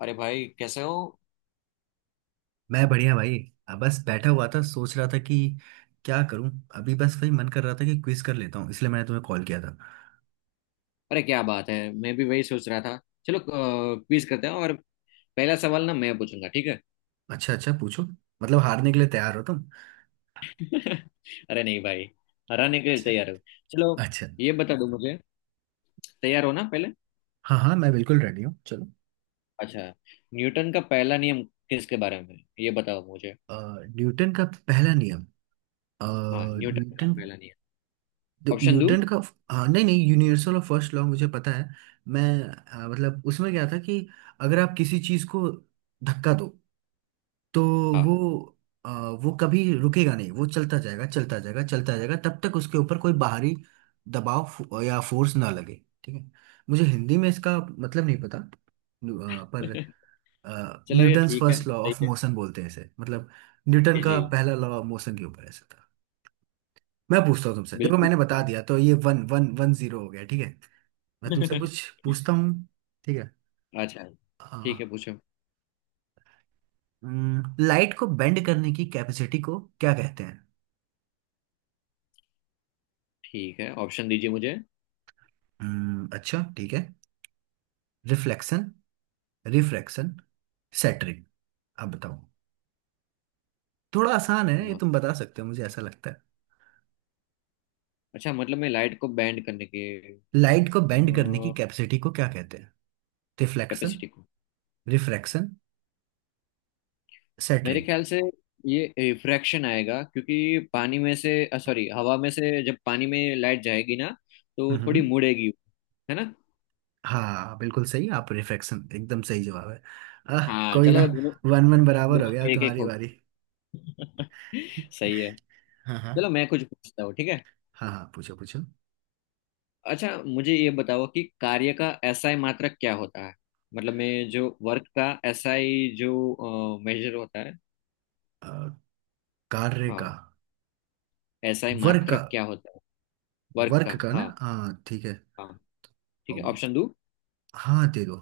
अरे भाई कैसे हो। मैं बढ़िया भाई। अब बस बैठा हुआ था सोच रहा था कि क्या करूं। अभी बस वही मन कर रहा था कि क्विज कर लेता हूं, इसलिए मैंने तुम्हें कॉल किया था। अरे क्या बात है। मैं भी वही सोच रहा था। चलो क्विज करते हैं और पहला सवाल ना मैं पूछूंगा, ठीक है। अच्छा अच्छा, पूछो। मतलब हारने के लिए तैयार हो तुम? अरे नहीं भाई, हराने के लिए अच्छा। तैयार हो। चलो, अच्छा। ये बता दो मुझे, तैयार हो ना पहले। हाँ हाँ, मैं बिल्कुल रेडी हूँ, चलो। अच्छा, न्यूटन का पहला नियम किसके बारे में है? ये बताओ मुझे। अ, न्यूटन का पहला नियम। अ, हाँ, न्यूटन का न्यूटन, पहला नियम। ऑप्शन दो। न्यूटन का। हाँ, नहीं नहीं, यूनिवर्सल और फर्स्ट लॉ मुझे पता है। मैं मतलब उसमें क्या था कि अगर आप किसी चीज को धक्का दो तो वो हाँ। अ, वो कभी रुकेगा नहीं, वो चलता जाएगा चलता जाएगा चलता जाएगा तब तक उसके ऊपर कोई बाहरी दबाव या फोर्स ना लगे। ठीक है। मुझे हिंदी में इसका मतलब नहीं पता। पर चलो ये न्यूटन्स ठीक है, फर्स्ट लॉ सही ऑफ है। मोशन बोलते हैं इसे। मतलब न्यूटन जी का जी, पहला लॉ ऑफ मोशन के ऊपर ऐसा था। मैं पूछता हूँ तुमसे, देखो बिल्कुल मैंने बता सही दिया, तो ये 1-1-1-0 हो गया। ठीक है। मैं तुमसे है। कुछ पूछता हूँ। ठीक है। अच्छा, ठीक है पूछो। लाइट को बेंड करने की कैपेसिटी को क्या कहते हैं? ठीक है ऑप्शन दीजिए मुझे। अच्छा ठीक है। रिफ्लेक्शन। रिफ्रैक्शन। सैटरिंग। अब बताओ। थोड़ा आसान है ये, हाँ, तुम बता सकते हो मुझे ऐसा लगता है। अच्छा मतलब मैं लाइट को बैंड करने के लाइट को बेंड करने की कैपेसिटी को क्या कहते हैं? रिफ्लेक्शन। कैपेसिटी को, रिफ्रैक्शन। मेरे सैटरिंग। ख्याल से ये रिफ्रैक्शन आएगा क्योंकि पानी में से, सॉरी, हवा में से जब पानी में लाइट जाएगी ना तो थोड़ी हम्म। मुड़ेगी, है ना। हाँ बिल्कुल सही, आप रिफ्रैक्शन एकदम सही जवाब है। आह। हाँ कोई ना। चलो, दोनों, 1-1 बराबर हो दोनों गया, का एक एक तुम्हारी हो बारी। गया। सही है। हाँ हाँ। चलो मैं कुछ पूछता हूँ, ठीक है। हाँ हाँ, पूछो पूछो। अच्छा मुझे ये बताओ कि कार्य का एसआई मात्रक क्या होता है। मतलब मैं जो वर्क का एसआई जो मेजर होता है। अ, कार्य का। हाँ, एसआई वर्क का। मात्रक क्या होता है। वर्क का, वर्क का हाँ ना, हाँ ठीक है। हाँ अ, ठीक है। ऑप्शन दो। हाँ, दे दो।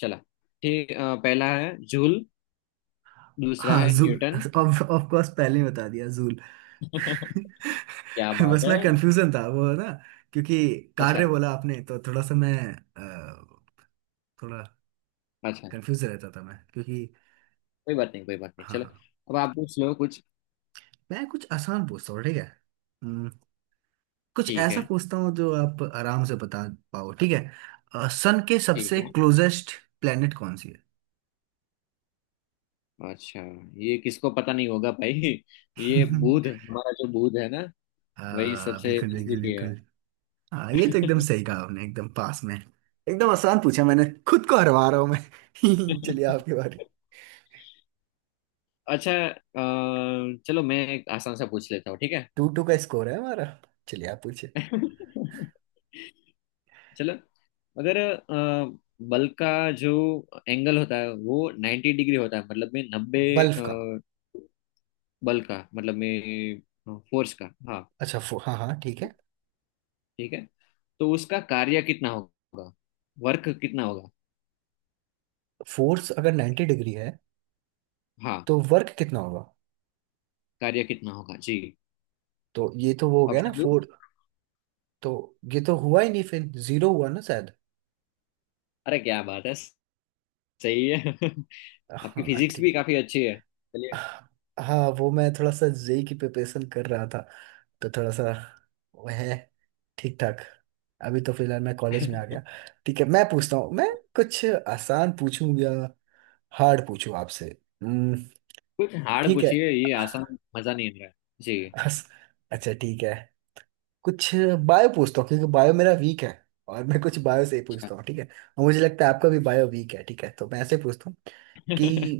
चला। ठीक, पहला है जूल, दूसरा हाँ, है joule. Newton. Of of course पहले ही बता दिया, जूल। क्या बात बस है। मैं कंफ्यूजन था वो ना। क्योंकि अच्छा, कार्य बोला आपने तो थोड़ा सा मैं अ, थोड़ा अच्छा, कंफ्यूज रहता था मैं, क्योंकि। कोई बात नहीं कोई बात नहीं, हाँ चलो हाँ। अब आप ठीक। पूछ लो कुछ। मैं कुछ आसान पूछता हूँ, ठीक है। हम्म, कुछ ठीक ऐसा है, पूछता हूँ जो आप आराम से बता पाओ। ठीक है। सन के ठीक सबसे है। क्लोजेस्ट प्लेनेट कौन सी है? अच्छा, ये किसको पता नहीं होगा भाई। ये बुध, हमारा जो बुध है ना अ, वही सबसे बिल्कुल बिल्कुल नजदीकी है। बिल्कुल। हाँ, ये तो एकदम सही कहा आपने, एकदम पास में एकदम आसान पूछा, मैंने खुद को हरवा रहा हूँ मैं। चलिए, आपकी बारी। अच्छा, चलो मैं एक आसान सा पूछ लेता हूँ, ठीक है। 2-2 का स्कोर है हमारा। चलिए, आप पूछिए। चलो, मगर बल का जो एंगल होता है वो 90 डिग्री होता है, मतलब में नब्बे, बल्ब का। बल का मतलब में फोर्स का। हाँ, अच्छा, हाँ हाँ ठीक है। ठीक है, तो उसका कार्य कितना होगा, वर्क कितना होगा। फोर्स अगर 90 डिग्री है हाँ, तो वर्क कितना होगा? कार्य कितना होगा जी। तो ये तो वो हो गया ना, ऑप्शन दो। फोर। तो ये तो हुआ ही नहीं फिर। जीरो हुआ ना शायद। अरे क्या बात है, सही है। आपकी हाँ फिजिक्स भी ठीक। काफी अच्छी है, चलिए। हाँ, वो मैं थोड़ा सा जेई की प्रिपरेशन कर रहा था, तो थोड़ा सा वो है ठीक ठाक। अभी तो फिलहाल मैं कॉलेज में आ गया। ठीक है, मैं पूछता हूँ मैं। कुछ आसान पूछूं या हार्ड पूछूं आपसे? हम्म, कुछ हार्ड ठीक है। पूछिए, ये आसान मजा नहीं आ रहा है। अस- अच्छा ठीक है। कुछ बायो पूछता हूँ, क्योंकि बायो मेरा वीक है, और मैं कुछ बायो से ही पूछता हूँ, ठीक है। और मुझे लगता है आपका भी बायो वीक है, ठीक है, तो मैं ऐसे पूछता हूँ जी। कि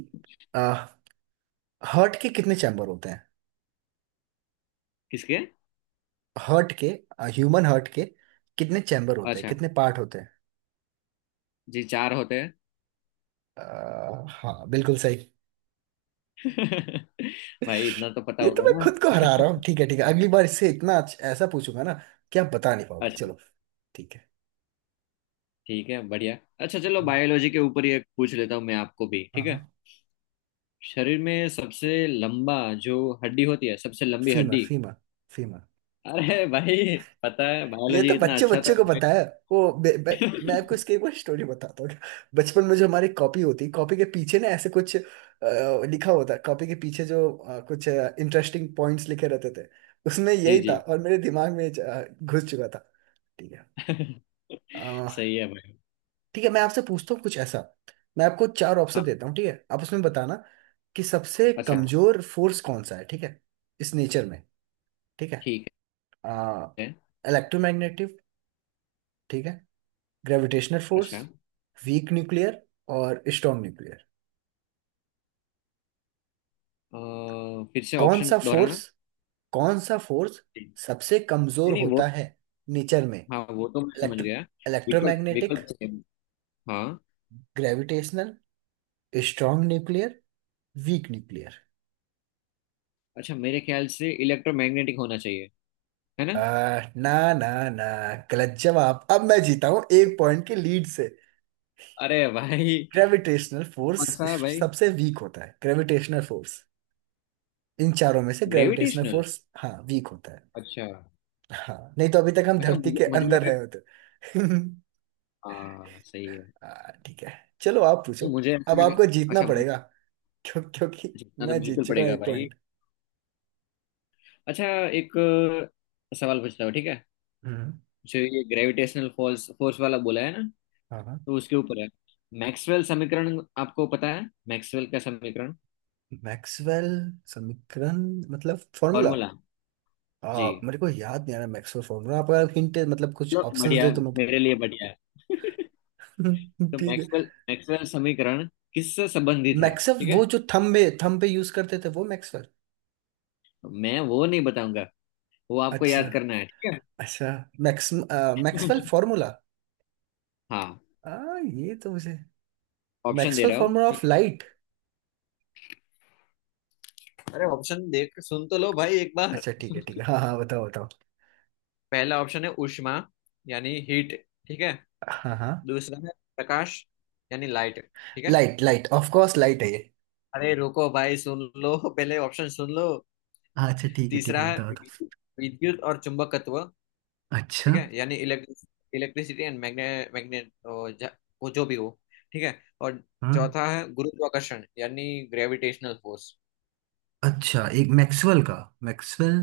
हार्ट के कितने चैम्बर होते हैं? किसके? हर्ट के। ह्यूमन हर्ट के कितने चैम्बर होते हैं, अच्छा, कितने पार्ट होते हैं? जी चार होते हैं। हाँ, बिल्कुल सही। भाई इतना तो पता ये तो मैं होगा खुद को हरा रहा ना। हूँ, ठीक है ठीक है, अगली बार इससे इतना ऐसा पूछूंगा ना कि आप बता नहीं पाओगे, अच्छा, चलो। ठीक है। ठीक है, बढ़िया, अच्छा चलो हम्म। बायोलॉजी के ऊपर ही एक पूछ लेता हूँ मैं आपको भी, हाँ ठीक है। हाँ। शरीर में सबसे लंबा जो हड्डी होती है, सबसे लंबी फीमर, हड्डी। फीमर। फीमर। अरे भाई, पता है ये बायोलॉजी तो इतना बच्चे अच्छा था बच्चे को भाई। पता है। वो बे- बे- मैं आपको इसकी एक बार स्टोरी बताता हूँ। बचपन में जो हमारी कॉपी होती, कॉपी के पीछे ना ऐसे कुछ लिखा होता, कॉपी के पीछे जो कुछ इंटरेस्टिंग पॉइंट्स लिखे रहते थे। उसमें जी यही था जी। और मेरे दिमाग में घुस चुका था। ठीक है। अ, सही है भाई। ठीक है, मैं आपसे पूछता हूँ कुछ ऐसा। मैं आपको चार ऑप्शन हाँ, देता हूँ, ठीक है, आप उसमें बताना कि सबसे अच्छा, कमजोर फोर्स कौन सा है, ठीक है, इस नेचर में। ठीक है। ठीक है। इलेक्ट्रोमैग्नेटिव। ठीक है। Gravitational force. अच्छा, वीक न्यूक्लियर। और स्ट्रॉन्ग न्यूक्लियर। अ, फिर से कौन ऑप्शन सा फोर्स दोहराना। कौन सा फोर्स नहीं, सबसे कमजोर नहीं वो। होता है नेचर में? हाँ, वो तो मैं समझ इलेक्ट्रो गया। विकल्प इलेक्ट्रोमैग्नेटिक। विकल्प। हाँ। Gravitational. Strong nuclear. Weak nuclear. अच्छा मेरे ख्याल से इलेक्ट्रोमैग्नेटिक होना चाहिए, है ना। आ, ना ना ना, गलत जवाब, अब मैं जीता हूँ एक पॉइंट के लीड से। अरे भाई, ग्रेविटेशनल फोर्स कौन सा भाई। सबसे वीक होता है। ग्रेविटेशनल फोर्स, इन चारों में से ग्रेविटेशनल ग्रेविटेशनल, फोर्स हाँ वीक होता है। अच्छा। हाँ, नहीं तो अभी तक हम अच्छा धरती मुझे, के मुझे अंदर लगा। है तो। हाँ सही है। ठीक है, चलो आप पूछो। नहीं, मुझे ऐसा अब लगा। आपको जीतना अच्छा मुझे, पड़ेगा, क्यों? क्योंकि जीतना तो मैं जीत बिल्कुल चुका हूँ पड़ेगा एक भाई। पॉइंट। अच्छा, एक सवाल पूछता हूँ ठीक है। हम्म। जो ये ग्रेविटेशनल फोर्स फोर्स वाला बोला है ना, हाँ हाँ। तो उसके ऊपर है मैक्सवेल समीकरण। आपको पता है मैक्सवेल का समीकरण, मैक्सवेल समीकरण मतलब फॉर्मूला। फॉर्मूला। जी, मेरे को याद नहीं आ रहा मैक्सवेल फॉर्मूला, आप अगर हिंट मतलब कुछ चलो ऑप्शंस बढ़िया, दे तो मैं। मेरे लिए बढ़िया है। तो ठीक है। मैक्सवेल मैक्सवेल समीकरण किससे संबंधित है, मैक्सवेल, ठीक वो है। जो थंब में थंब पे यूज करते थे, वो मैक्सवेल। मैं वो नहीं बताऊंगा, वो आपको अच्छा। याद करना है, ठीक है। अच्छा। Max Maxwell formula. हाँ, आ, ये तो मुझे ऑप्शन दे मैक्सवेल रहा हूँ फॉर्मूला ऑफ ठीक लाइट। है। अरे ऑप्शन देख, सुन तो लो भाई एक बार। अच्छा ठीक है ठीक है, हाँ हाँ, बताओ बताओ। पहला ऑप्शन है ऊष्मा, यानी हीट, ठीक है। हाँ हाँ। दूसरा है प्रकाश, यानी लाइट, ठीक है। Light light of course light है। अरे रुको भाई, सुन लो पहले, ऑप्शन सुन लो। अच्छा ठीक है ठीक तीसरा है, है बताओ। विद्युत और चुंबकत्व, बताओ। अच्छा। ठीक है, यानी electric, electricity and magnet, magnet, वो जो भी हो, ठीक है। और हाँ। चौथा है गुरुत्वाकर्षण, यानी ग्रेविटेशनल फोर्स। अच्छा, एक मैक्सवेल का मैक्सवेल।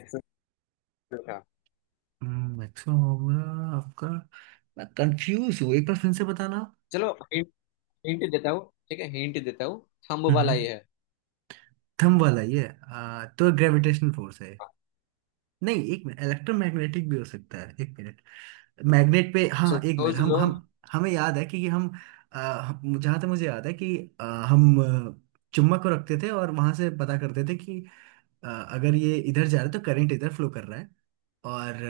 एक्सेल था। मैक्सवेल होगा आपका। मैं कंफ्यूज हूँ, एक बार फिर से बताना। चलो हिंट, हिंट देता हूँ ठीक है, हिंट देता हूँ। थंब वाला हम्म। ये है। थंब वाला ये तो ग्रेविटेशनल फोर्स है। हाँ, नहीं, एक मिनट, इलेक्ट्रोमैग्नेटिक भी हो सकता है, एक मिनट। मैग्नेट पे हाँ, एक मिनट, सोच हम लो। हम। हमें याद है कि हम, जहाँ तक मुझे याद है कि हम चुम्बक को रखते थे और वहां से पता करते थे कि अगर ये इधर जा रहा है तो करंट इधर फ्लो कर रहा है, और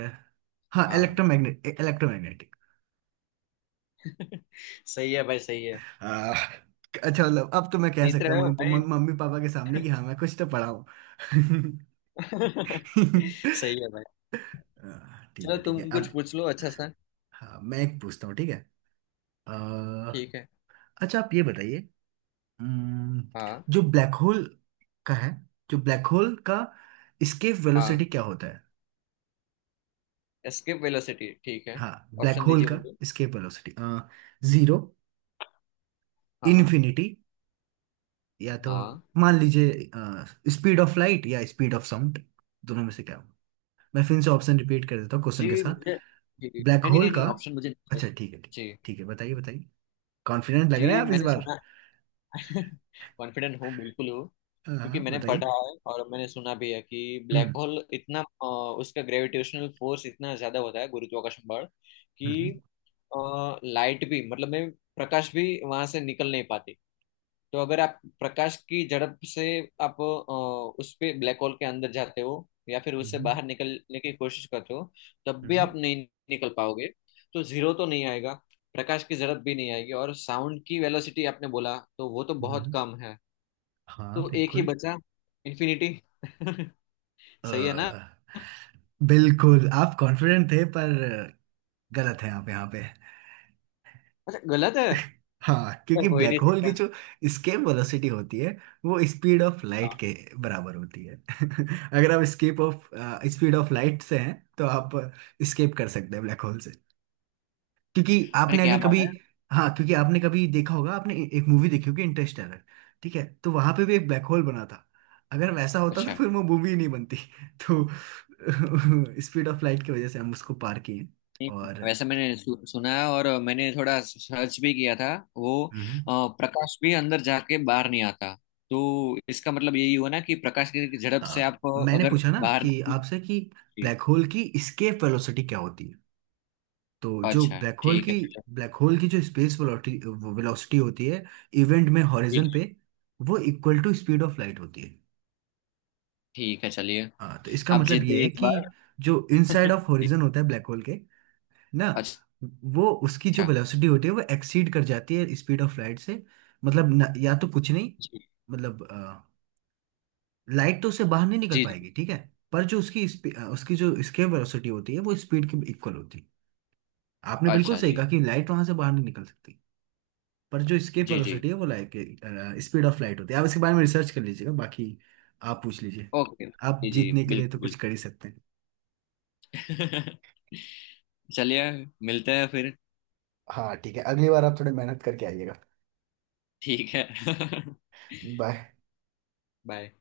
हाँ, हाँ। इलेक्ट्रोमैग्नेटिक। सही है भाई, सही है। आ, अच्छा मतलब अब तो मैं कह जीत सकता हूँ रहे हो मम्मी भाई। मम्मी मम्मी पापा के सामने कि हाँ मैं कुछ तो पढ़ा हूँ। सही है भाई। ठीक चलो है ठीक तुम है, अब। कुछ पूछ लो अच्छा सा। हाँ, मैं एक पूछता हूँ, ठीक है। अ, ठीक है। अच्छा, आप ये बताइए। अम्म, हाँ जो ब्लैक होल का है, जो ब्लैक होल का एस्केप वेलोसिटी हाँ। क्या होता है? एस्केप वेलोसिटी, ठीक है। हाँ, ब्लैक ऑप्शन होल दीजिए का मुझे। एस्केप वेलोसिटी जीरो, हाँ। इन्फिनिटी, या तो हाँ। मान लीजिए स्पीड ऑफ लाइट या स्पीड ऑफ साउंड, दोनों में से क्या होगा? मैं फिर से ऑप्शन रिपीट कर देता हूँ क्वेश्चन के जी साथ। मुझे, जी जी। ब्लैक नहीं नहीं होल नहीं का। नहीं, ऑप्शन मुझे नहीं अच्छा ठीक है, ठीक। चाहिए। ठीक है, बताइए बताइए। कॉन्फिडेंट जी लग रहे जी, हैं आप इस मैंने बार। सुना। कॉन्फिडेंट हूँ, बिल्कुल हूँ। हाँ क्योंकि हाँ, मैंने पढ़ा बताइए। है और मैंने सुना भी है कि ब्लैक हम्म, होल इतना उसका ग्रेविटेशनल फोर्स इतना ज्यादा होता है, गुरुत्वाकर्षण बल, हम्म, कि लाइट भी मतलब में प्रकाश भी वहां से निकल नहीं पाती। तो अगर आप प्रकाश की झड़प से आप उस पे ब्लैक होल के अंदर जाते हो या फिर उससे हम्म, बाहर निकलने की कोशिश करते हो, तब भी हम्म, आप नहीं निकल पाओगे। तो जीरो तो नहीं आएगा, प्रकाश की झड़प भी नहीं आएगी, और साउंड की वेलोसिटी आपने बोला तो वो तो हम्म, बहुत हम्म, कम है। हाँ तो एक ही बिल्कुल। बचा, इन्फिनिटी। सही है ना। अ, बिल्कुल आप कॉन्फिडेंट थे पर गलत है आप यहाँ पे। अच्छा गलत है, हाँ, तो क्योंकि हो ही ब्लैक नहीं होल की सकता। जो स्केप वेलोसिटी होती है वो स्पीड ऑफ हाँ, लाइट के बराबर होती है। अगर आप escape of speed of light से हैं तो आप स्केप कर सकते हैं ब्लैक होल से, क्योंकि अरे आपने क्या अगर बात कभी। है। हाँ, क्योंकि आपने कभी देखा होगा, आपने एक मूवी देखी होगी इंटरस्टेलर। ठीक है, तो वहां पे भी एक ब्लैक होल बना था। अगर वैसा होता तो अच्छा, फिर वो मूवी ही नहीं बनती, तो स्पीड ऑफ लाइट की वजह से हम उसको पार किए नहीं, और। वैसे मैंने सु, सुना है और मैंने थोड़ा सर्च भी किया था। वो हम्म। प्रकाश भी अंदर जाके बाहर नहीं आता, तो इसका मतलब यही हुआ ना कि प्रकाश की झड़प से आप मैंने अगर पूछा ना बाहर कि नहीं। आपसे कि जी। ब्लैक होल की एस्केप वेलोसिटी क्या होती है? तो जो अच्छा ब्लैक होल ठीक है की चलो, ब्लैक होल की जो स्पेस वेलोसिटी वेलोसिटी होती है इवेंट में ठीक हॉरिजन है, पे, वो equal to speed of light होती है। ठीक है चलिए, हाँ, तो इसका आप मतलब जीत ये गए है इस कि बार। जो इनसाइड ऑफ जी, हॉरिजन होता है ब्लैक होल के ना, अच्छा वो उसकी जो वेलोसिटी होती है वो एक्सीड कर जाती है स्पीड ऑफ लाइट से। मतलब न, या तो कुछ नहीं, जी मतलब लाइट तो उससे बाहर नहीं निकल जी। जी, पाएगी, ठीक है। पर जो उसकी उसकी जो स्केप वेलोसिटी होती है वो स्पीड के इक्वल होती है। आपने बिल्कुल अच्छा सही जी कहा कि लाइट वहां से बाहर नहीं निकल सकती। पर जो स्केप जी। जी वेलोसिटी है वो लाइट के स्पीड ऑफ लाइट होती है, आप इसके बारे में रिसर्च कर लीजिएगा, बाकी आप पूछ लीजिए। ओके, आप जी जी जीतने के लिए तो बिल्कुल, कुछ कर ही सकते हैं। बिल्कुल। चलिए, मिलते हैं फिर। हाँ ठीक है, अगली बार आप थोड़ी मेहनत करके आइएगा। ठीक है। बाय। बाय।